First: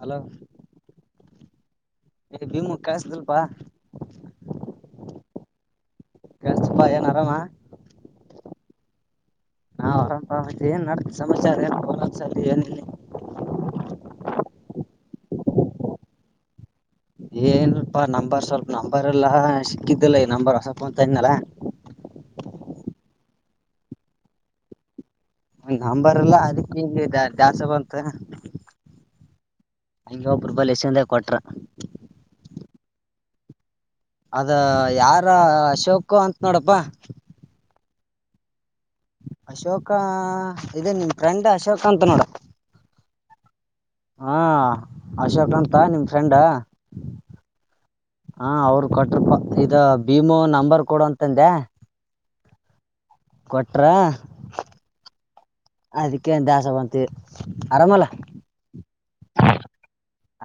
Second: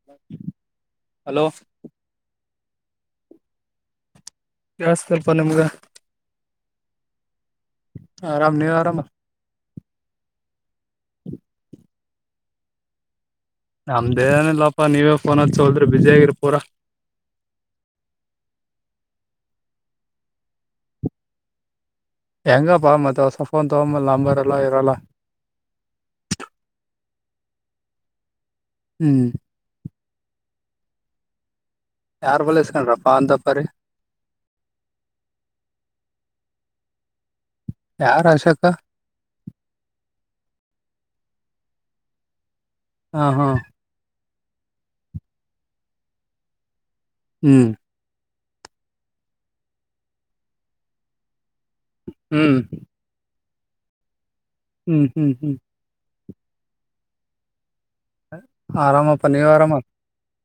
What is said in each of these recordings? Hello hello Bhima ಕಾಯಸ್ದಲ್ಪಾ ಕೇಳಿಸ್ತಪ್ಪ ನಿಮಗೆ ಕಸ್ತಿಪಾ ಏನ್ ಆರಾಮಾ ಆರಾಮ ನೀ ಆರಾಮ ಹಾ ಆರಾಮರಪ ಮತ್ತೆ ಏನ್ ನಡೆದ ಸಮಾಚಾರ ಸರಿನ ಎಲ್ಲಿ ನಮ್ದೇ ಏನಿಲ್ಲಪ್ಪ ನೀವೇ ಫೋನ್ ಅಚ್ಚವಲ್ರಿ ಬಿಜಿ ಆಗಿರ್ ಪೂರಾ ಏನ್ಲ್ಪ ನಂಬರ್ ಸ್ವಲ್ಪ ನಂಬರ್ ಎಲ್ಲಾ ಸಿಕ್ಕಿದ್ದಲ್ಲ ಈ ನಂಬರ್ ಹೊಸ ಫೋನ್ ತಂದಿನಲ್ಲ ಹೆಂಗಪ್ಪಾ ಮತ್ತ ಸಫೋನ್ ತಗೊ ಮ ಲಾಂಬರ್ ಎಲ್ಲ ಇರಲ್ಲ ನಂಬರ್ಲ್ಲಾ ಅದಿಕ್ಕೆ ಜಾಸ್ ಬಂರುತ ಹ್ಮ್ ನಮನೆಂಬಲಿ ಏಷಿಯನ್ದ ಕ್ವಾಟರ ಯಾರ್ ಬಲಸ್ಕೊಂಡ್ರಪ್ಪಾ ಅಂತಪ್ಪರಿ ಅದ ಯಾರ ಅಶೋಕ ಅಂತ ನೋಡಪ್ಪಾ ಯಾರ ಅಶೋಕ ಅಶೋಕ ಇದೆ ನಿನ್ ಫ್ರೆಂಡ್ ಅಶೋಕ ಅಂತ ನೋಡು ಹಾ ಹಾ ಹಾ ಅಶೋಕ ಅಂತ ನಿಮ್ ಫ್ರೆಂಡ ಹ್ಮ್ ಹಾ ಅವರು ಕೊಟ್ಟ್ರಪ ಇದ ಭೀಮೋ ನಂಬರ್ ಕೊಡ ಅಂತಂದೆ ಹ್ಮ್ ಕೊಟ್ರರು ಹ್ಮ್ ಹ್ಮ್ ಹ್ಮ್. ಅದಕ್ಕೆೇ ದಾಸರ ಅಂತೀವಿ. ಆರಾಮಪ್ಪ ನೀವು ಆರಾಮ.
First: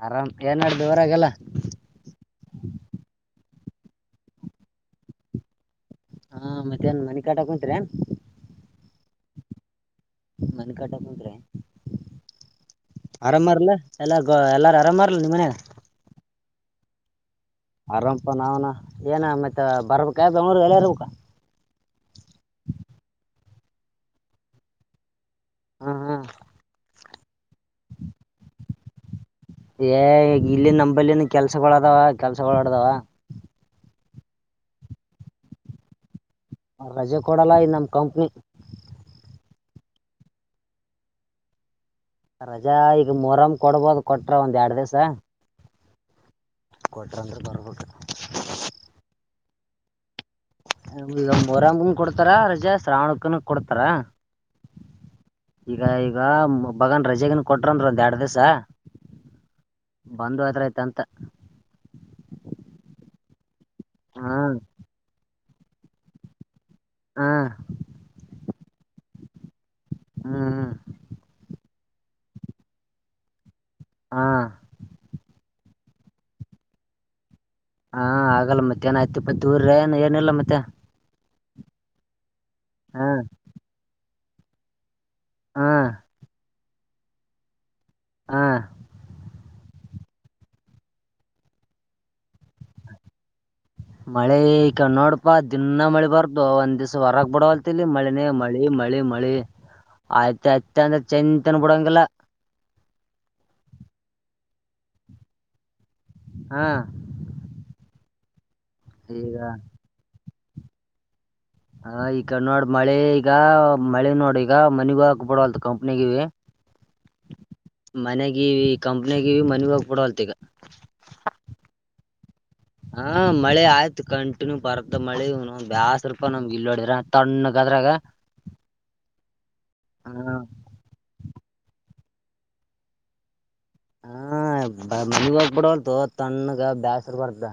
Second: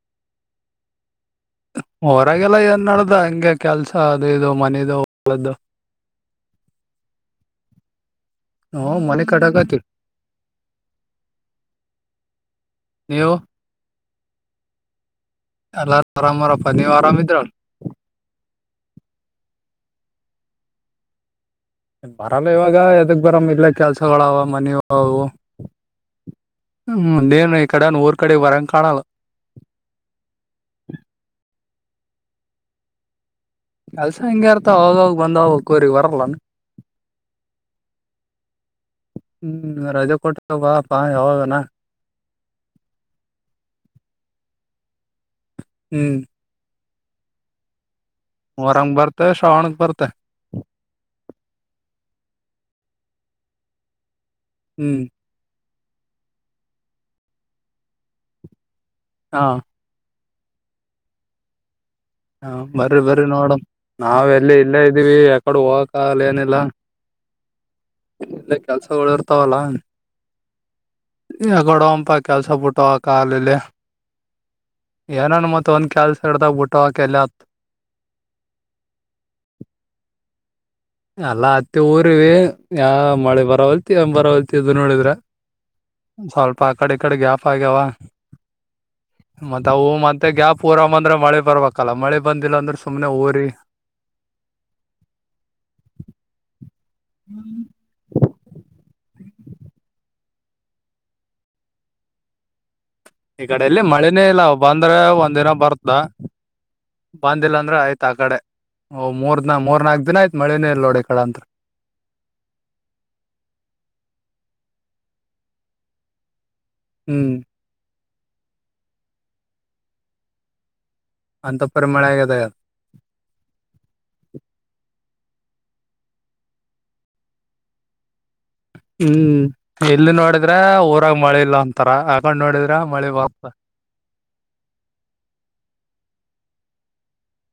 ಆರಾಮ್ ಏನ್ ಮಾಡದ ಊರಗೆಲ್ಲಾ. ಹೊರಾಗಲ್ಲ ಏನ್ ಮಾಡದ ಹಂಗೆ ಕೆಲ್ಸ ಅದು ಇದು ಮನೇದು ಹೊಲದು. ಹಾ ಮತ್ತ್ಯಾನ್ ಮನಿ ಕಟ್ಟಕ ಕುಂತ್ರೇನ. ಹೂ ಮನೆ ಕಟ್ಟಕತಿವಿ. ಮನೆ ಕಟಕುಂತ್ರೆ ಆರಾಮಾರಲ್ಲ. ಎಲ್ಲ ಎಲ್ಲಾರ ಆರಾಮ. ಎಲ್ಲರು ಆರಾಮರ್ ನೋಡ್ ಪ ನೀವು ಆರಾಮ ಇದ್ರ. ಆರಂಪ ನಾವ್ನ ಏನ ಮತ್ತೆ ಬರ್ಬೇಕ ಬೆಂಗಳೂರು ಎಳ ಇರ್ಬೇಕ. ಬರಲ್ಲ ಇವಾಗ ಎದಕ್ ಬರಮ ಇಲ್ಲ ಕೆಲ್ಸಗಳಾವ ಮನೆಯವು. ಹ್ಮ ಹ್ಮ ಹ್ಮ, ನೇನು ಇ ಕಡ ಊರು ಕಡೆ ವರಂ ಕಾಣಾಲಲ್ಲ ಏ ಇಲ್ಲಿ ನಂಬಲ್ಲಿ ಕೆಲ್ಸಗಳದಾವ ಕೆಲ್ಸಗಳಳಾಡದಾವ ಕೆಲ್ಸ ಹಿಂಗಗೆ ಇರ್ತ ಹೋಗೋಗ್ ಬಂದವ ಕೋರಿಗ್ ಬರಲ್ಲಾನ. ರಜೆ ಕೊಡಲ್ಲ ಇದನಮ್ಮ ಕಂಪ್ನಿ, ಹ್ಮ್ ರಜೆ ಕೊಟ್ಟತ ಬಾ ಪಾ ಯಾವಾಗನಾ ರಜಾ ಈಗ ಮೊಹರಂ ಕೊಡ್ಬೋದು ಕೊಟ್ರ ಒಂದ್ ಎರಡ್ ದಿವ್ಸ. ಹ್ಮ್ ಕೊಟಾರ ಅಂದ್ರ ಬರಬುಟ್ಟ ವರಂಗ ಬರ್ತೆ ಶ್ರಾವಣಕ್ ಬರ್ತೆ ಗ ಮೋರಂಗನು ಕೊಡ್ತಾರ, ರಜಾ ಶ್ರಾವಣಕನ ಕೊಡ್ತಾರ, ಹ್ಮ್ ಈಗ ಈಗ ಬಗನ್ ರಜೆಗನ್ ಕೊಟ್ರನ್ ಒಂದ್ ಎರಡ್ ದಿವ್ಸ ಹಾ, ಬಂದು ಹೋದ್ರಾತಂತ. ಹ ಬರಿ, ಬರಿ ನೋಡಮ್, ಹಾ ನಾವ್ ಎಲ್ಲಿ ಇಲ್ಲೇ ಇದ್ದೀವಿ. ಕೊಡುವ ಕಾಲ ಏನಿಲ್ಲ [unintelligible] ಹಾಂ ಇಲ್ಲ ಕೆಲ್ಸಗಳುಇರ್ತಾವಲ್ಲಾ, ಹ್ಮ ಎಂಡಿ ಹೋಗಮಪ ಕೆಲ್ಸ ಬಿಟ್ಟ ಹೋಗಕ್ಕೆ ಹಾಗಲ್ಲ ಇಲ್ಲಿ. ಹಾ, ಏನನ್ ಮತ್ ಒಂದ್ ಕೆ್ಯಾಲ್ಸ [unintelligible] ಹಿಡ್ದಾಗ್ ಬಿಟ್ಟ ಹಕಲ್ಲತ್ ಹಾ, ಆಗಲ್ಲ ಮತ್ತೆ ಮಧ್ಯಾಹ್ನ ಆಯ್ತುಹತ್ತಿ -ಪತ್ತಿಉರಿರೇನ ಮತ್ತ, ಎಲ್ಲಾ ಅತ್ತು ಊರು ಯಾ ಹಾ ಮಳೆ ಬರಲ್ ಬರ ಪತು [unintelligible] ನೋಡಿದ್ರ ಹಾ ಒ ಸ್ವಲ್ಪ ಆ ಕಡೆ ಈ ಕಡೆ ಗ್ಯಾಪ್ ಆಗ್ಯಾವ. - ಹಾ, ಮತ್ತತ್ ಅವು ಮತ್ತೆ ಗ್ಯಾಪ್ೂರಾಮ್ ಅಂದ್ರೆ ಮಳೆ ಬರ್ಬೇಕಲ್ಲ ಮಳೆ ಬಂದಿಲ್ಲ ಅಂದ್ರೆ ಸುಮ್ನೆ ಊರಿ ಮಳೆ ಈ ಕ ನೋಡ್ ಪಾ ದಿನ್ನ ಮಳಿ ಬರ್ತೋ ಒಂದ ದಿವ್ಸ ಹೊರಗ ಬಿಡವಲ್ತಿಲ್ಲಿ ಮಳಿನೇ ಮಳಿ ಮಳಿ ಮ ಆಯ್ತ ಆಯ್ತ ಅಂದ್ರೆ ಚೆಂತನ ಬಿಡಂಗಲ್ಲ. ಈ ಕಡೆ ಇಲ್ಲಿ ಮಳನೇ ಇಲ್ಲ ಬಂದ್ರೆ ಒಂದಿನ ಬರ್ತ ದ ಹಾ ಬಂದಿಲ್ಲ ಅಂದ್ರೆ ಆಯ್ತು. [unintelligible] ಓ ಈಗ ಮೂರ್ ದ ಮೂರ್ ನಾಲ್ಕ್ ದಿನ ಆಯತು. ಮಳೆನೇಇಲ್ಲ ನೋಡ ಈಕಡೆ. ಹ ಈ ಕಣ ನೋಡ್ ಮಳೆ ಈಗ ಮಳೆ ನೋಡ ಈಗ ಮನಿಗೂ ಹೋಗಲಬರ್ವ್ಲತ ಕಂಪ್ನಿಗಿವ. ಹ್ಮ್. ಮನೆಗ ಕಂಪ್ನಿಗ ಮನಗ ಹೋಗ್ಬಡವಲ್ತ್ ಈಗ. ಅಂತ ಪರ ಮಳೆ ಆಗದ. ಇ ಮಳಿ ಇವನೌನ ಬ್ಯಾಸರ ಪಾ ನಮಗೆ ಇಲ್ಲೋಡಿದ್ರ ತಣ್ಣಗದ್ರಾಗ. ಹ್ಮ್. ಎಲ್ಲಿ ಹಾ ನೋಡಿದ್ರೆ ಊರಾಗ ಮಳಿ ಇಲ್ಲ ಅಂತಾರ. [unintelligible] ಹಾ ಬಂದಿದ್ದ ಬಿಡಾವಲ್ತ್ತೋ ತಣ್ಣಗ ಬ್ಯಾಸರ ಬರ್ತದ.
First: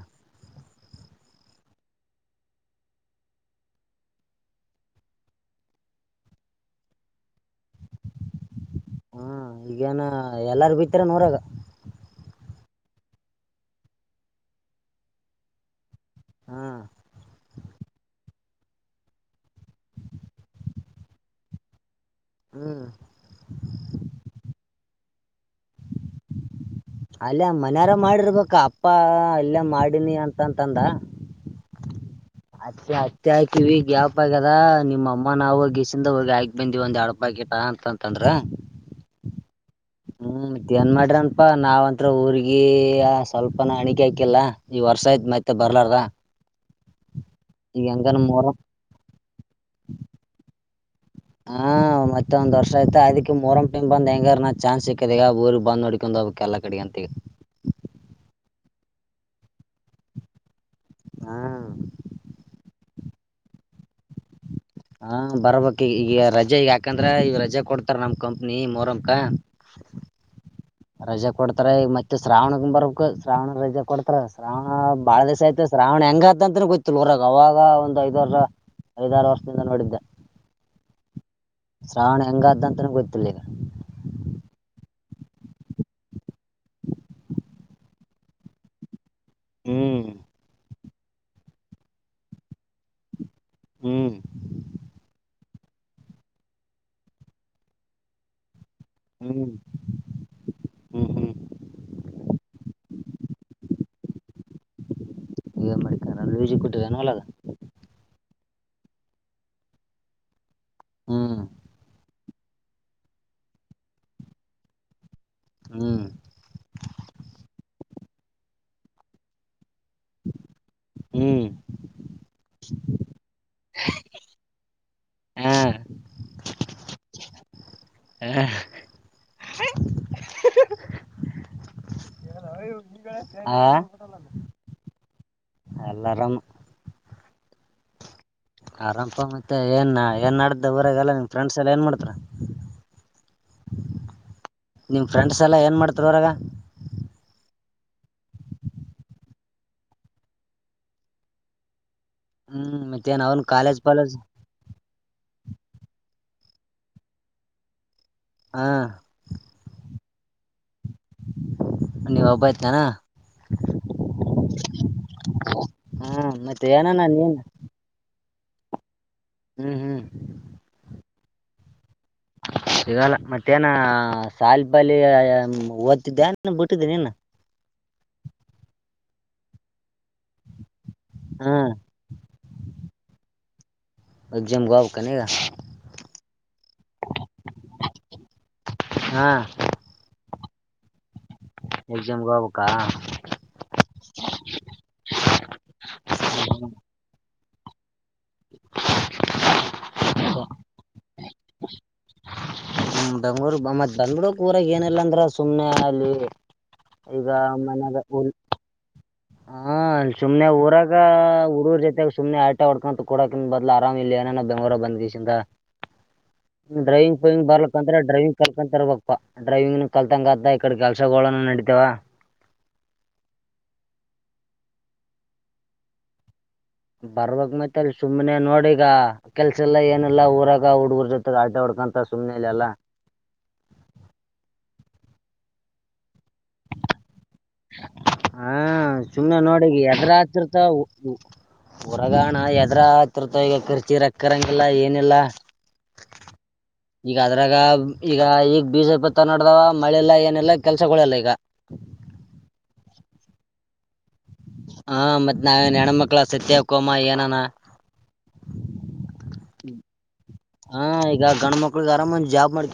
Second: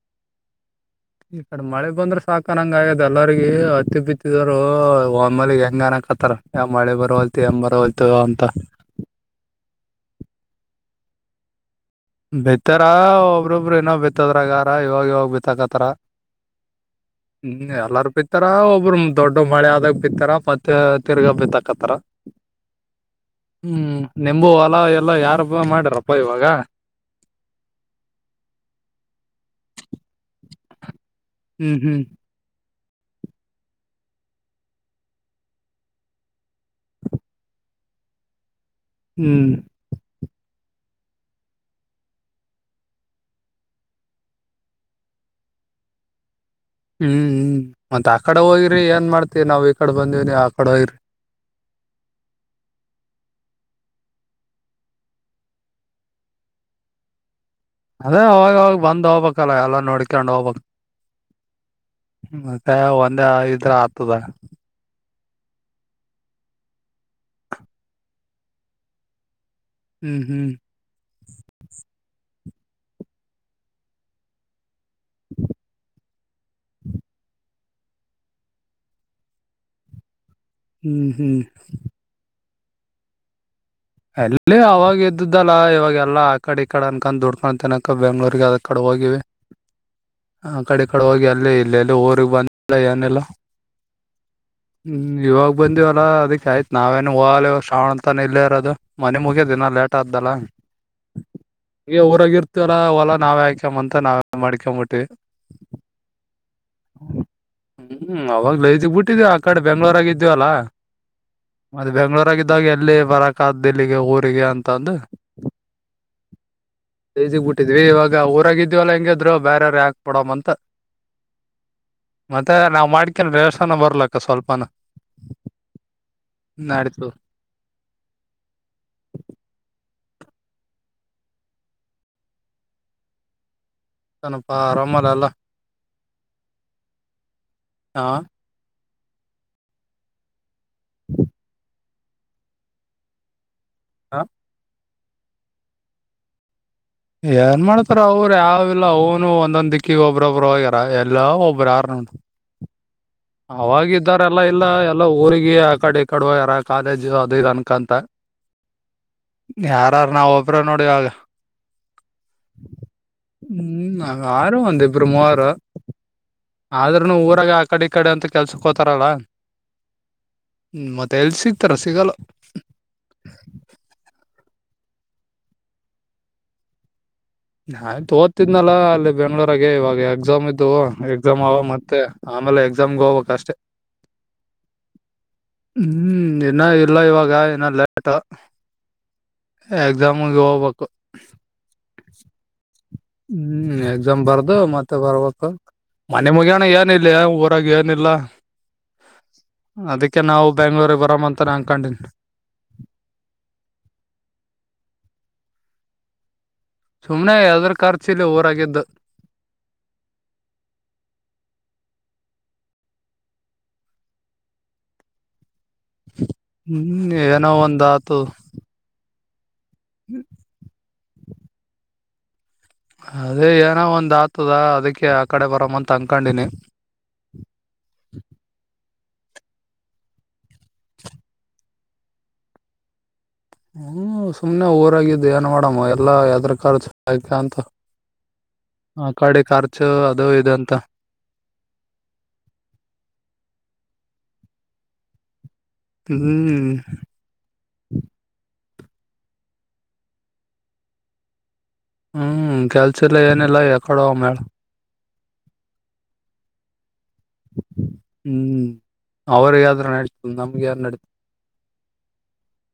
ಈ ಕಡೆ ಮಳೆ ಬಂದ್ರೆ ಸಾಕನಂಗ ಆಗ್ಯದ ಎಲ್ಲರಿಗ ಹತ್ತಿ ಬಿತ್ತಿದರು ಒಮ್ಮೇಗ್ ಹೆಂಗ ಅನಕ್ತ್ತಾರ ಯಾವ ಮಳೆ ಬರ್ವಾತ್ಲ. ಏನ್ ಬರವಲ್ತ ಅಂತ. ಹ್ಮ್ ಈಗೇನ ಎಲ್ಲಾರ ಬಿತ್ತ್ರ ನೂರಾಗ. ಬಿತ್ತಾರ ಒಬ್ಬ್ರೊಬ್ಬರು ಏನೋ ಬಿತ್ತದ್ರಗಾರ ಇವಾಗ ಇವಾಗ ಬಿತ್ತಕತ್ತಾರ. ಹ್ಮ್ ಹ್ಮ್ ಎಲ್ಲಾರೂ ಬಿತ್ತ ಇತ್ತರ ಒಬ್ಬ್ರ ದೊಡ್ಡ ಮಳೆ ಆದಾಗ ಬಿತ್ತಾರ ಮತ್ತೆ ತಿರ್ಗಾ ಬಿತ್ತಾಕ್ತ್ತರ. ಹ್ಮ್ ಹ್ಮ್ ನಿಂಬೂ ಹೊಲಾ ಎಸ್ ಎಲ್ಲ ಯಾರಬ್ಬ ಮಾಡಾರಪ್ಪ ಇವಾಗ. ಅಲ್ಲೇ ಮನ್ಯಾರ ಮಾಡಿರ್ಬೇಕ ಅಪ್ಪ ಅಲ್ಲ ಮಾಡಿನಿ ಅಂತಂತಂದ. ಹ್ಮ್ ಹ್ಮ್. ಹತ್ತಿ ಹತ್ತಿ ಹಾಕಿವಿ ಗ್ಯಾಪ್ ಆಗೇದ ನಿಮ್ಮ ಅಮ್ಮನ ಅವ್ವ ಗಸಿಂದ ಹೋಗಿ ಹಾಕಿ ಬಂದಿವಿ ಒಂದ್ ಎಡಪಕಿಟ ಅಂತಂತಂದ್ರ ಹ್ಮ್ ಹ್ಮ್ ಮತ್ ಏನ್ ಮಾಡ್ರನಪಾ ನಾವ್ಂತ್ರ ಊರ್ಗಿ ಸ್ವಲ್ಪನ ಹಣಿಕೆ ಹಾಕಿಲ್ಲ ಈ ವರ್ಷ ಆಯತ್ ಮತ್ತೆ ಬರ್ಲಾರದ. ಹ್ಮ್ ಹ್ಮ್ ಮತ್ತ್ ಆ ಕಡೆ ಹೋಗಿರಿ ಏನ್ ಮಾಡ್ತಿವಿ ನಾವು ಈ ಕಡೆ ಬಂದಿವಿ ಆ ಕೊಡವರಿ ಹಾ ಮತ್ತೊಂದ್ ವರ್ಷ ಆಯ್ತ ಅದಿಕ್ ಮೊರಂ ಟೈಮ್ ಬಂದ ಹೆಂಗರ್ ನ ಚಾನ್ಸ್ ಸಿಕ್ಕದ ಈಗ ಊರ್ ಬಂದ್ ನೋಡ್ಕೊಂಡ್ ಹೋಗ್ಬೇಕ್ ಎಲ್ಲಾ ಕಡೆಗಂತ ಈಗ. ಅದೇ ಅವಾಗ ಅವಾಗ ಬಂದ್ ಹೋಗ್ಬೇಕಲ್ಲ ಎಲ್ಲ ನೋಡ್ಕೊಂಡ ಹೋಗ್ಬೇಕ. ಮತ್ತ್ ಮುಂದೆ ಇದ್ರ ಆಗ್ತದ ಹಾ ಬರ್ಬೇಕ್ ಈ ಈಗ ರಜೆ ಈಗ ಯಾಕಂದ್ರೆ ಈ ರಜೆ ಕೊಡ್ತಾರ ನಮ್ ಕಂಪ್ನಿ ಮೊರಂ ಕ ಹ್ಮ್ ಹ್ಮ್ ರಜೆ ಕೊಡ್ತಾರೆ ಈಗ ಮತ್ತೆ. ಮತ್ತೆ ಶ್ರಾವಣಗೊಮ್ಮೆ ಬರಬೇಕು ಶ್ರಾವಣ ರಜೆ ಕೊಡ್ತಾರ ಶ್ರಾವಣ ಬಾಳ ದಿವಸ ಆಯ್ತ ಶ್ರಾವಣ ಹೆಂಗತ. ಇದಂತ್ರು ಗೊತ್ತಿಲ್ಲ ಊರಾಗ ಅವಾಗ ಒಂದ ಐದ್ ಆರು ವರ್ಷ ಐದಾರು ವರ್ಷದಿಂದ ನೋಡಿದ್ದೆ. ಹ್ಮ್ ಹ್ಮ್ ಶ್ರಾವಣ ಹೆಂಗಾದಂತನೂ ಗೊತ್ತಿಲ್ಲಗ. ಅಲ್ಲಿ ಅವಾಗ ಇದ್ದ್ದಲ್ಲ ಇವಾಗೆಲ್ಲಾ ಆ ಕಡೆ ಈ ಕಡೆ ಅನ್ಕೊಂಡ್ ದುಡ್ಕೊಂಡ ತಿನ್ನಕ ಬೆಂಗಳೂರಿಗೆ ಅದ ಕಡೆ ಹೋಗಿವಿ. ಹ್ಮ್ ಆಕಡೆ ಇಕಡೆ ಹೋಗಿ ಅಲ್ಲೇ ಇಲ್ಲೆ ಅಲ್ಲಿ ಊರಿಗೆ ಬಂದಲ್ಲ ಏನೆಲ್ಲ. ಹ್ಮ್ ಹ್ಮ ಇವಾಗ ಬಂದಿವಲ್ಲ ಅದಿಕ್ ಆಯ್ತ್ ನಾವೇನು ಹೋಗಲ್ಲ ಶ್ರಾವಣ ಅಂತ ಇಲ್ಲರೋದು. ಮನೆ ಹ್ಮ್ ಮುಗ್ಯದಿನ ಲೇಟ್ ಆದ್ದಲ್ಲ ಹ್ಮ್ ಹ್ಮ್ ಹ್ಮ್ ಈಗ ಊರಾಗಿ ಇರ್ತವಲ್ಲ ಹೊಲಾ ನಾವ್ ಯಾಕ್ಯಂತ ನಾವ. ಮಡಿಕ ಬಿ ಟ್ಟ ನೀನ್ ಮಾಡ ಯೂಜಿ ಕೊಟ್ಟಿದ್ದನು ಹೊಲದ ಲ್ಲ ಇದಗ್ ಬಿಟ್ಟಿದೀವ ಆ ಕಡೆ ಬೆಂಗಳೂರಗ ಇದಿದ್ಯವಲ್ಲ ಹ್ಮ್ ಇದ್ದಾಗ ಎಲ್ಲಿ ಬರಕ್ ಕಾದ್ದಲ್ಲಿಗೆ ಊರಿಗೆ ಅಂತಂದು ಹ್ಮ್ ರೇಜಗ್ಬಟ್ಟಿದ್ವಿ ಇವಾಗ ಈಗ ಊರಾಗಿದ್ವಲ್ಲ ಹೆಂಗ್ ಇದ್ರೂ ಬೆರೆವರಿಗೆ. ಪಡಂತ ಹ್ಮ್ ಮತ್ತ ನಾವ್ ಮಾಡ್ಕನ್ ವ್ಯವಸ್ಥೆ. ಚಂಜೆತನ ಬರ್ಲಕ್ಕ ಸ್ವಲ್ಪನ ಹಾ ನಡತು. ಹ ಹಾ ಏನಪ್ಪಾ ಆರಾಮ ಅಲ್ಲ ನಲ್ಲ ಅಲ್ಲಾರಂ ಹಾ ಆರಂಪ ಮತ್ತೆ ಏನ್ ಏನ್ ಮಾಡಡ್ದ ದವರಲ್ಲಫ್ರೆ್ಸ್ ಎ ನ್ ಮಾಡ ಹಾ ನಿಮ್ ಫ್ರೆಂಡ್ಸ್ ಎಲ್ಲಾ ಏನ್ ಮಾಡ್ತಾರೆ ಹೊರಾಗ ಏನ್ ಮಾಡ್ತಾರ ಅವರು ಯಾವಿಲ್ಲ ಅವನು ಒಂದೊಂದ್ ದಿಕ್ಕಿಗೆ ಒಬ್ಬ್ರೊಬ್ಬರು ಹೋಗ್ಯಾರ ಎಲ್ಲಾ ಒಬ್ಬ್ರ ಯಾರ ಉಂಟ ಹ್ಮ್ [inaudible] ಕಾಲೇಜ್ ಪಾಲೇಜ್ ಅವಾಗಿದ್ದಾರೆ ಎಲ್ಲಾ ಇಲ್ಲ ಎಲ್ಲ ಊರಿಗೆ ಆ ಕಡೆ ಕಡುವ ಯಾರ ಕಾಲೇಜ್ ಅದು ಅನ್ಕಂತ ಹಾ ಧರ್ ನೋಗ ನೋಡಿ ಆಗ ನೀವ್ ಒಬ್ಬ ಆಯ್ತಾನ ಹ್ಮ್ರು ಒಂದಿಬ್ರು ಮೂವರು ಹ್ಮ ಮತ್ತೆ ಏನಣ ಆದ್ರೂನು ನೀನ್ ಊರಾಗ ಆ ಕಡೆ ಅಂತ ಕೆಲ್ಸಕ್ ಹೋತಾರಲ್ಲಾ ಹ್ಮ್ ಹ್ಮ್ ತಲ್ಲಿ ಸಿಗ್ತಾರೆ ಸಿಗಲ್ಲ ಸಿಗಲ್ಲ ಮತ್ತೇನ ಸಾಲಿ ಬಾಲ ಓದ್ತಿದ್ದೆ ಬಿಟ್ಟಿದ್ದೆ ನೀನು ಆಯ್ತು ಓದ್ತಿದ್ನಲ್ಲಾ ಅಲ್ಲಿ ಬೆಂಗ್ಳೂರಾಗ ಇವಾಗ ಎಕ್ಸಾಮ್ ಇದ್ದವು ಎಕ್ಸಾಮ್ ಅವ ಹ್ಮ ಮತ್ತೆ ಆಮೇಲೆ ಎ್ ಜಮ್ಗೆ ಹೋಗಕ್ ಅಷ್ಟೆ ಎಕ್ಸಾಮ್ಗೆ ಹೋಗ್ಬೇಕಾನ ಈಗ ಹ್ಮ್ ಇನ್ನ ಇಲ್ಲ ಇವಾಗ ಇನ್ನ ಲೇಟ್ ಎಕ್ಸಾಮಗೆ ಹೋಗ ಒ ಎಕ್ಸಾಮ್ ಗ ಕ್ಕಾ ಹ್ಮ್ ಎಕ್ಸಾಮ್ ಬರ್ದು ಮತ್ತೆ ಬರ್ಬೇಕ ಮನೆ ಮುಗಿಯಣ ಏನ ಇಿಲ್ಲ ಾಗ ಏನಿಲ್ಲ ಅದಕ್ಕೆ ನಾವು ಬೆಂಗಳೂರಿಗೆ ಬರಂತ ಉತ್ತರಾಖಂಡ್ ಹ ಬೆಂಗ್ಳೂರ್ ಮತ್ ಬೆಂಗ್ೂರಕ್ ಊರಾಗ ಏನಿಲ್ಲ ಅಂದ್ರ ಸುಮ್ನೆ ಅಲ್ಲಿ ಈಗ ಸುಮ್ನೆ ಯಾದರ ಕಾರ್ ಚೀಲಿ ಊರಾಗಿದ್ದ ಹ ಸುಮನೆ ಊರಾಗ ಊರೂರ ಜೊತೆಾಗ ಸುಮನೆ ಆಟಾ ಹೊಡ್ಕೊಂತ ಕೊಡಕನ್ ಬದ್ಲು ಆರಾಮ್ ಇಲ್ಲಿ ಏನೇನೋ ಬೆಂಗ್ೂರ ಬಂದ್ೀಸಂತ ಹ್ಮ್ ಡ್ರೈವಿಂಗ್ ಫೈವಿಂಗ್ ಏನೋ ಒಂದ್ ಬರ್ಲಕಂತ್ರ ಆತು ಡ್ರೈವಿಂಗ್ ಕರ್ಕಂತರ್ ಬ ಪ್ಪ ಡ್ರೈಂಗ ನ ಕಲ್ತ ಕತ ಇಡೆ ಕ ವರ್ಷಗೋನು ನಡೀತವ ಅದೇ ಏನೋ ಒಂದ್ ಆತದ ಅದಕ್ಕೆ ಆ ಕಡೆ ಬರಮ್ಮ ಅಂತ ಅನ್ಕೊಂಡಿನಿ ಬರ್ಬಕ್ ಮತ್ತ ಅಲ್ಲಿ ಸುಮ್ಮ್ನೆ ನೋಡಿಗ ಕೆಲ್ಸ, ಇಲ್ಲ, ಏನಿಲ, ಊರಾಗ. [inaudible] ಹುಡುಗರು, ಜೊತೆ, ಅಲ್ಟಾ, ವಾದಧಿಕೊಂಡು. [inaudible] ಸುಮ್ನೆ, ಇಲ್ಲಿ, ಎಲ್ಲಾ? [inaudible] ಹ್ಮ್, ಸುಮ್ನೆ, ಊರಾಗಿ, ಇದು, ಏನು, ಮಾಡಮ್ಮ ಎಲ್ಲಾ, ಯಾದರು, ಕರ್ಚು. [inaudible] ಹಾ, ಆ ಸುಮ್ನೆ ಕಡೆ ನೋಡಿಗ! ಖರ್ಚು ಎದ್ರ ಅದು ಇದು ಅಂತ ಹಾಕಿರುತ್ತವು ಹೊರಗಣ, ಎದ್ರ ಹಾತಿರ್ತಾವ. ಈಗ ಕರ್ಚೀರ. [inaudible] ಕ್ಕರಂಗಿಲ್ಲ, ಏನಿಲ್ಲ? [inaudible] ಹ್ಮ್ ಈಗ, ಅದ್ರಾಗ ಈಗ, ಈಗ. [inaudible] ಬಿಜೆಪಿ, ತನಾಡ್ದಾವ, ಮಳೆಲ್ಲ ಏನೆಲ್ಲಾ ಕೆಲ್ಸಗಳೆಲ್ಲ ಈಗ. [inaudible] ಹ್ಮ್, ಕೆಲ್ಸಲ್ಲ, ಏನಿಲ್ಲ ಯಾಕಡೇ, ಹೋಗುಮ, ಹೇಳು. [unintelligible] ಹ, ಮತ್ ನಾವೇ ಹೆಣ್ಮಕ್ಳ ಸತ್ಯವ್ ಕೋಮ. [inaudible] ಹ್ಮ್, ಅವ್ರಾದರೂ, ನಡ್ತ. [unintelligible] ಹಾ, ಈಗ, ಗಂಡುಮಕ್ಕಳು. [inaudible] ಫುಲ್, ಆರಾಮಂದ, ಜಾಬ್ ಮಾಡ್.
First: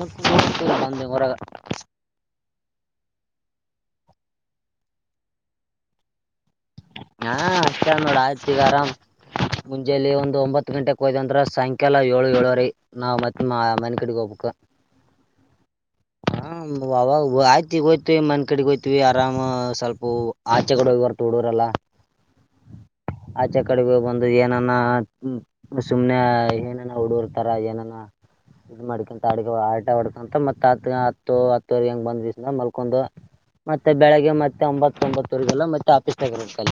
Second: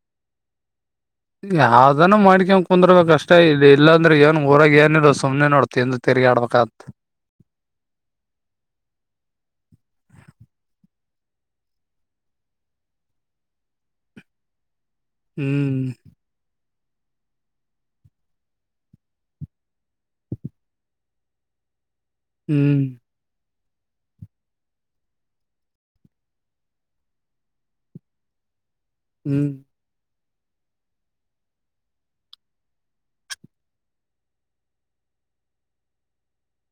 [inaudible] ಯಾವ್ದಾನ, ಮಾಡ್ಕ, ಕುಂದರ್ಬೇಕಕ್, ಅಷ್ಟ ಇಲ್ಲಿ. [inaudible] ಇಲ್ಲಾಂದ್ರೆ, ಏನ್ ಊರ ಏನಿಲ್ಲೋ ಸುಮ್ಮನೆ ನೋಡ್ ತಿಂದು, ತಿರಗಾಡಬೇಕು, ಹಾಗುತೇ. [inaudible] ಹಾ, ಅಷ್ಟೇ ನೋಡು, ಆಯ್ತಗ ಆರಾಮ್ ಮುಂಜೆಯಲ್ಲಿ ಒಂದ್ ಒಂಬತ್ ಗಂಟೆಕ್ ಹೋ್ದಂದ ಸಂಖಕ್ಯ ಎಲ್ಲ ಏಳು ಏಳ್ರೀ ನಾವ್ ಮತ್, ಮಾ ಮನೆ ಕಡೆಗೆ ಹೋಗಬೇಕು. [inaudible] ಹ್ಮ್... [inaudible] ಹ್ಮ್ಮ್ ಅವಾಗ,, ಆಯ್ತಿ ಹೋಯ್ತಿವಿ, ಮನ್ ಕಡೆ ಹೋಯ್ತತಿವಿ. ಆರಾಮ ಸ್ವಲ್ಪ ಆಚೆ ಕಡೆ ಹೋಗಿ ಬರ್ತ ಹುಡುಗರೆಲ್ಲಾ? [inaudible] ಹ್ಮ್... [inaudible] ಆಚೆ, ಕಡೆಗೆ ಬಂದು, ಏನಾನ ಸುಮ್ನೆ ಏನನ ಹುಡುರ್ತಾರ, ಏನಾನ? [inaudible] ಇದು, ಮಾಡಿಕೊಂಡು, ಕಾಡಿಗೆ, ಹ್ಮ್ ಹೋಗಿ, ಅಲ್ಲಟೆ ವಾದಧಿಕೊಂಡು. [inaudible] ಅಂತ, ಮತ್ತ, ಹತ್ ಹತ್ತು ಹತ್ತುವರೆಗೆ, ಹೆಂಗಗೆ ಬಂದ್, ಮತ್ತೆ, ಮಲ್ಕೊಂಡು ಮತ್ತೆ ಬೆಳಿಗ್ಗೆ ಮತ್ತೆ ಒಂಬತ್ತೊಂಬತ್ತವರೆಗೆಲ್ಲ ಮತ್ತೆ ಆಫೀಸ್ನಾಗ, ಏರುಬೇಕುಳಿ. [inaudible]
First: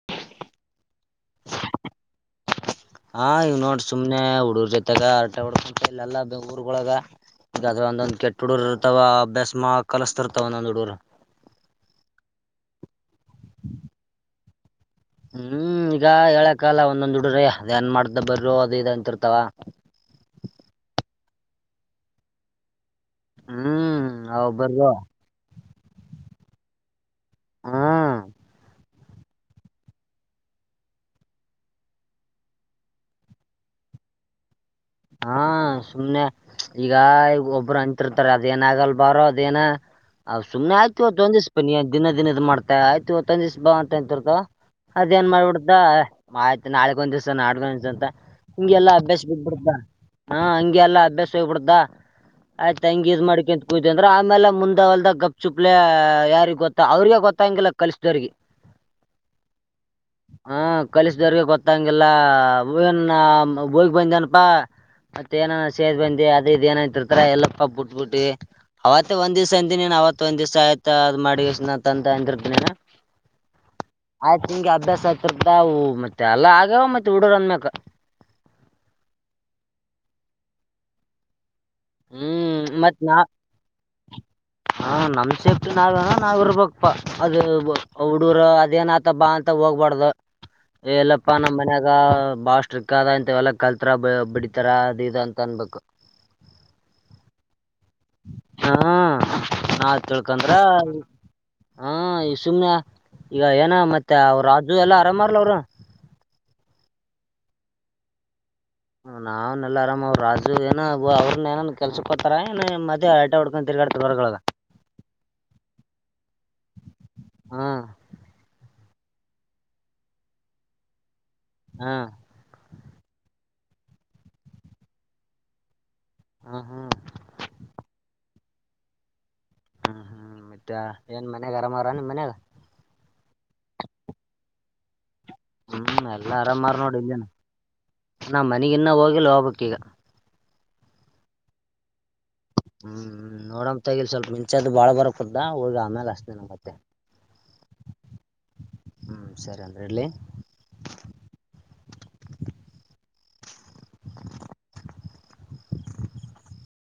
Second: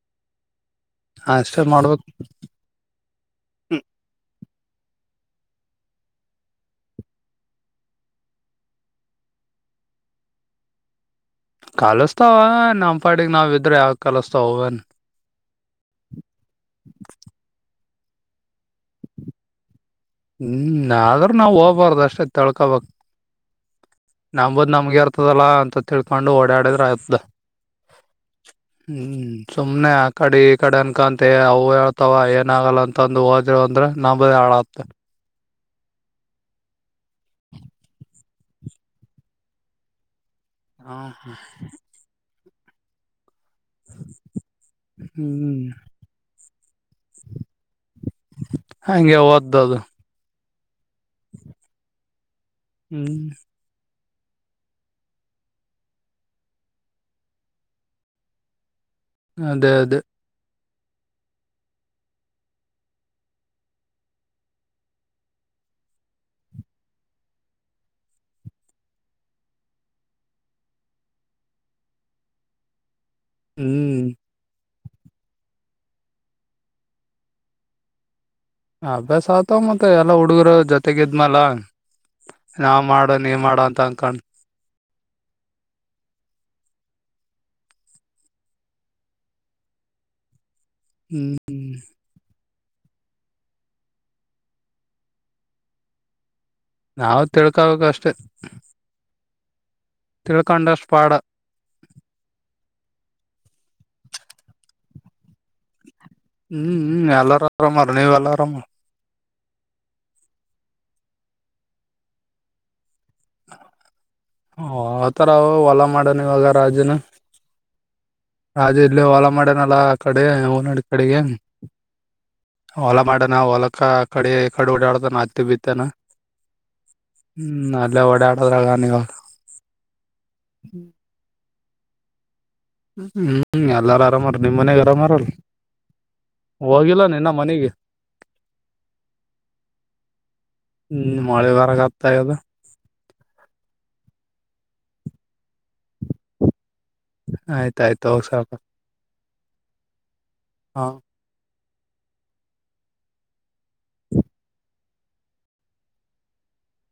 ಹಾ, ಅಷ್ಟೇ, ಮಾಡ್ಬೇಕು. [inaudible] ಹಾ, ಇವ್ ನೋಡ್ರ, ಸುಮ್ನೆ ಹುಡುಗರ್ ಜೊತೆಗ ಆಟ ಹೊಡ್ಕಂತ, ಇಲ್ಲ ಎಲ್ಲಾ ಊರ್ಗಳೊಳಗಗ ಅದ್ರ ಒಂದೊಂದ್, ಕೆಟ್ಟ ಹುಡೂರ್ ಇರ್ತವ ಅಭ್ಯಾಸ ಮಾಡ ಕಲಸ್ತಿರ್ತಾವ! ಒಂದೊಂದ್ ಹುಡಗರ್. [inaudible] ಕಲಸ್ತಾವ, ನಮ್ಮ ಪಾಟಿಗೆ ನಾವ ಇದಿದ್ರೆ ಯಾವು, ಕಲಸ್ತಾವನ್. [inaudible] ಹ್ಮ್, ಈಗ ಹೇಳ? [inaudible] ಕಾಲ, ಒಂದೊಂದು, ಹುಡುಗರಾಯ. [inaudible] ಅ, ಏನ್ ಮಾಡ್ದ, ಬಾರೋ, ಅದು ಇದು ಅಂತಿರ್ತಾವ? [inaudible] ನೋಡುಬರ್ಧು ಅಷ್ಟೇ, ತಾಳಿಕೊಂಡು ಬಿಡಬೇಕು? ಹ್ಮ್ [inaudible] ಅವ್ ನಂಬದು, ಬರ್ರೋ ನಮ್ಗೆ ಇರ್ತದಲ್ಲ ಅಂತ. [inaudible] ತಿಳ್ಕೊಂಡು, ಓಡಾಡೋರಾಯ್ತದ. [inaudible] ಹಾ... [inaudible] ಹ್ಮ್, ಸುಮ್ನೆ ಆ ಕಡೆ ಈ ಕಡೆ ಅನ್ಕಂತ ಅವು ಹೇಳ್ತಾವ ಏನ ಆಗಲ್ಲ ಅಂತಂದು ಹೋದರು ಅಂದ್ರೆ ನಂಬದ ಹಾಳತ್ತ. [inaudible] ಹಾ, ಸುಮ್ನೆ ಈಗ ಈಗ ಒಬ್ಬರು ಅಂತಿರ್ತಾರೆ ಅದೇನ, ಆಗಲ್ ಬಾರೋ ಅದೇನ? [inaudible] ಅವರು, ಸುಮ್ನೆ, ಇವತ್ತು, ಒಂಡ್ಡಿವಾಶ ಬಾನಿ ದಿನ ದಿನ, ಇದು ಮಾಡುತ.. [inaudible] ಊಟ, ಆಯ್ತು, ಇವತ್ತು. [inaudible] ಇವತ್ತು, ಒಂದುಧೇವಾಸ್ಹ, ಬಾ, ಅಂತರ್ತ ಅದೇಏನ್ ಹ್ಮ್ ಮಾಡ್ಬಿಡ್ದ. [inaudible] ಮ... [inaudible] ನಾಳಕ ಒಂದು ದಿವ್ಸ ನಾಡ್ಕ, ಒಂದುಡ್ಧೇವಶ ಅಂತ ನಿಮಗೆಲ್ಲ ಹಂಗೆ ಅಭ್ಯಾಸ, ಬಿಟ್ಟು, ಬಿಡುತ್ತೆ. ಓದ್ದದು [inaudible] ಹಾ ಎಲ್ಲಾ ಅಭ್ಯಾಸ ಹೋಗ್ಬಿಡ್ದಾ ಆಯ್ತ ಹಂಗ ಇ ಹ್ಮ್ ಮಾಡ್ಕಂತ ಅಂದ್ರ ಆಮೇಲೆ ಮುಂದಲ್ದ ಗಪ್ ಚುಪ್ಲೆ ಯಾರಿಗ್ ಗೊತ್ತ ಅವ್ರಗ ಗೊತ್ತ ಹಂಗಿಲ್ಲ ಕಲ್ಸಿದವ್ರಿಗೆ ಅದೇ ಅದೇ ಹ ಕಲಿಸ್ದವ್ರರಿಗೆ ಗೊತ್ತಂಗಿಲ್ಲ ನ್ ಬಯ್ಗೆ ಬಂದೇನಪ್ಪಾ ಮತ್ತ ಏನ ಸೇದ್ ಬಂದಿ ಅದ ಇದ್ ಏನಾಯ್ತಿರ್ತಾರ ಎಲ್ಲಪ್ಪ ಬಿಟ್ಬಿಟ್ಟಿ ಅವತ್ತೇ ಒಂದ್ ದಿವ್ಸ ಅಂತಿನಿನ ಅವತ್ ಒಂದ ದಿವ್ಸ ಆಯ್ತ ಅದ್ ಮಾಡಿಂತ ಅಂದಿರ್ತನನ ಹ್ಮ್ ಆಯ್ತು ನಿಮ್ಗೆ ಅಭ್ಯಾಸ ತ್ರತಾವು ಮತ್ತೆ ಅಲ್ಲ ಆಗ್ಯಾವ ಮತ್ತೆ ಹಡರ್ ಅನ್ಮಕ್ ಅಭ್ಯಾಸ ಆತವ ಮತ್ ಎಲ್ಲಾ ಹುಡುಗರು ಜೊತೆಗಿದ್ಮಲ ಹ್ಮ್ ನಾವ್ ಮಾಡು ನೀ ಮಾಡೋ ಅಂತ ಅನ್ಕೊಂಡ ಹ ನಮ ಸೇಫ್ಟಿ ನಾವನ ನಾವ್ ಇರ್ಬಕ್ಪ್ಪ ಅದು ಹಡರು ಅದೇನ ಆತ ಬಾ ಅಂತ ಹೋಗ್ಬಾರ್ದ ಹ್ಮ್ ಎಲ್ಲಪ್ಪಾ ನಮ್ಮ್ ಮನ್ಯಾಗ ಭಾಷ ಸ್ಟ್ರಿಕ್ ಆದ ಅಂತವೆಲ್ಲ ಕಲ್ತಾರ ಬಿಡಿತಾರ ಅದು ಇದು ಅಂತ ಅನ್ಬೇಕು ನಾವ್ ತಿಳ ತಿಳ್ಕೋಬೇಕು ಅಷ್ಟೆ ಹಾ ನಾ ತಿಳ್ಕಂದ್ರ ಹ ಈ ಸುಮ್ನೆ ಈಗ ಏನ ಮತ್ತೆ ಅವ ರಾಜು ಎಲ್ಲ ಮಾರ ಲ ಅವರ ಹ್ಮ್ ಎಲ್ಲಾರ ಆರಾಮಾರ ನೀವ್ ಎಲ್ಲರಾಮ ನಮಲ್ಲ ಆರಾಮ ಅವ್ ರಾಜು ಏ ಅವ್ರರು ನನ್ ಕೆಲ್ಸ ಕೊತಾರಏ ಮದೆ ಆಟಾ ಹುಡ್ಕೊಂಡ ತಿಗಾ ಹ ಆತರ ಅವ ಹೊಲಾ ಮಾಡನ್ ಇವಾಗ ರಾಜನು ಹಾ ಅಜ ಇಲ್ಲಿ ಹಲಾ ಮಾಡನಲ್ಲ ಆ ಕಡೆ ಓಡಿ ಕಡೆಗೆ ಹ್ಮ್ ಹೊಲಾ ಮಾಡನ ಹೊಲಕ್ಕ ಕಡೆ ಕಡೆ ಓಡಾಡತಾನ ಆತಿ ಬಿತ್ತಾನ ಹ್ಮ್ ಹ್ಮ್ ಹ್ಮ್ ನಲ್ಲ ಓಡಾ ಬದಗ ನಿಗಳು ಹ್ಮ್ ಹ್ಮ್ ಮತ್ತ ಏನ್ ಮನ್ಯಾಗ ಆರಾಮಾರ ನಿಮ್ ಮನ್ಯಾಗ ಹ್ಮ್ ಎಲ್ಲಾರು ಆರಾಮ್ಅವ್ರೇ ಮನೆ ಗರಾಮಾರ ಹೋಲ್ ಹ್ಮ್ ಎಲ್ಲಾ ಆರಾಮ್ರ ನೋಡಿ ಇಲ್ಲಿೇನ ಮನೆಗೆ ನಾ ಮನಗ ಇನ್ನ ಹೋಗಿಲ್ಲ ಹೋಗ್ಬಕ್ ಈಗ ಹ್ಮ್ ಮೊಳೆ ಬಾರಗೆ ಆಗ್ತಾ ಇದು ಹ್ಮ್ ನೋಡಮ್ಮ ತಗಲಿ ಸ್ವಲ್ಪ ಮಂಚ್ದ್ ಬಾಳ ಬರಕುದದ ಹುಗ ಆಮೇಲೆ ಅಷ್ಟತೇ ನ ಮತ್ತೆ ಆಯ್ತಾಯ್ತು ಉಷರಪ್ಪ ಹ್ಮ್ ಸರಿ ಅಂದ್ರೆ ಇಡ್ಲಿ ಹಾ ಹ್ಮ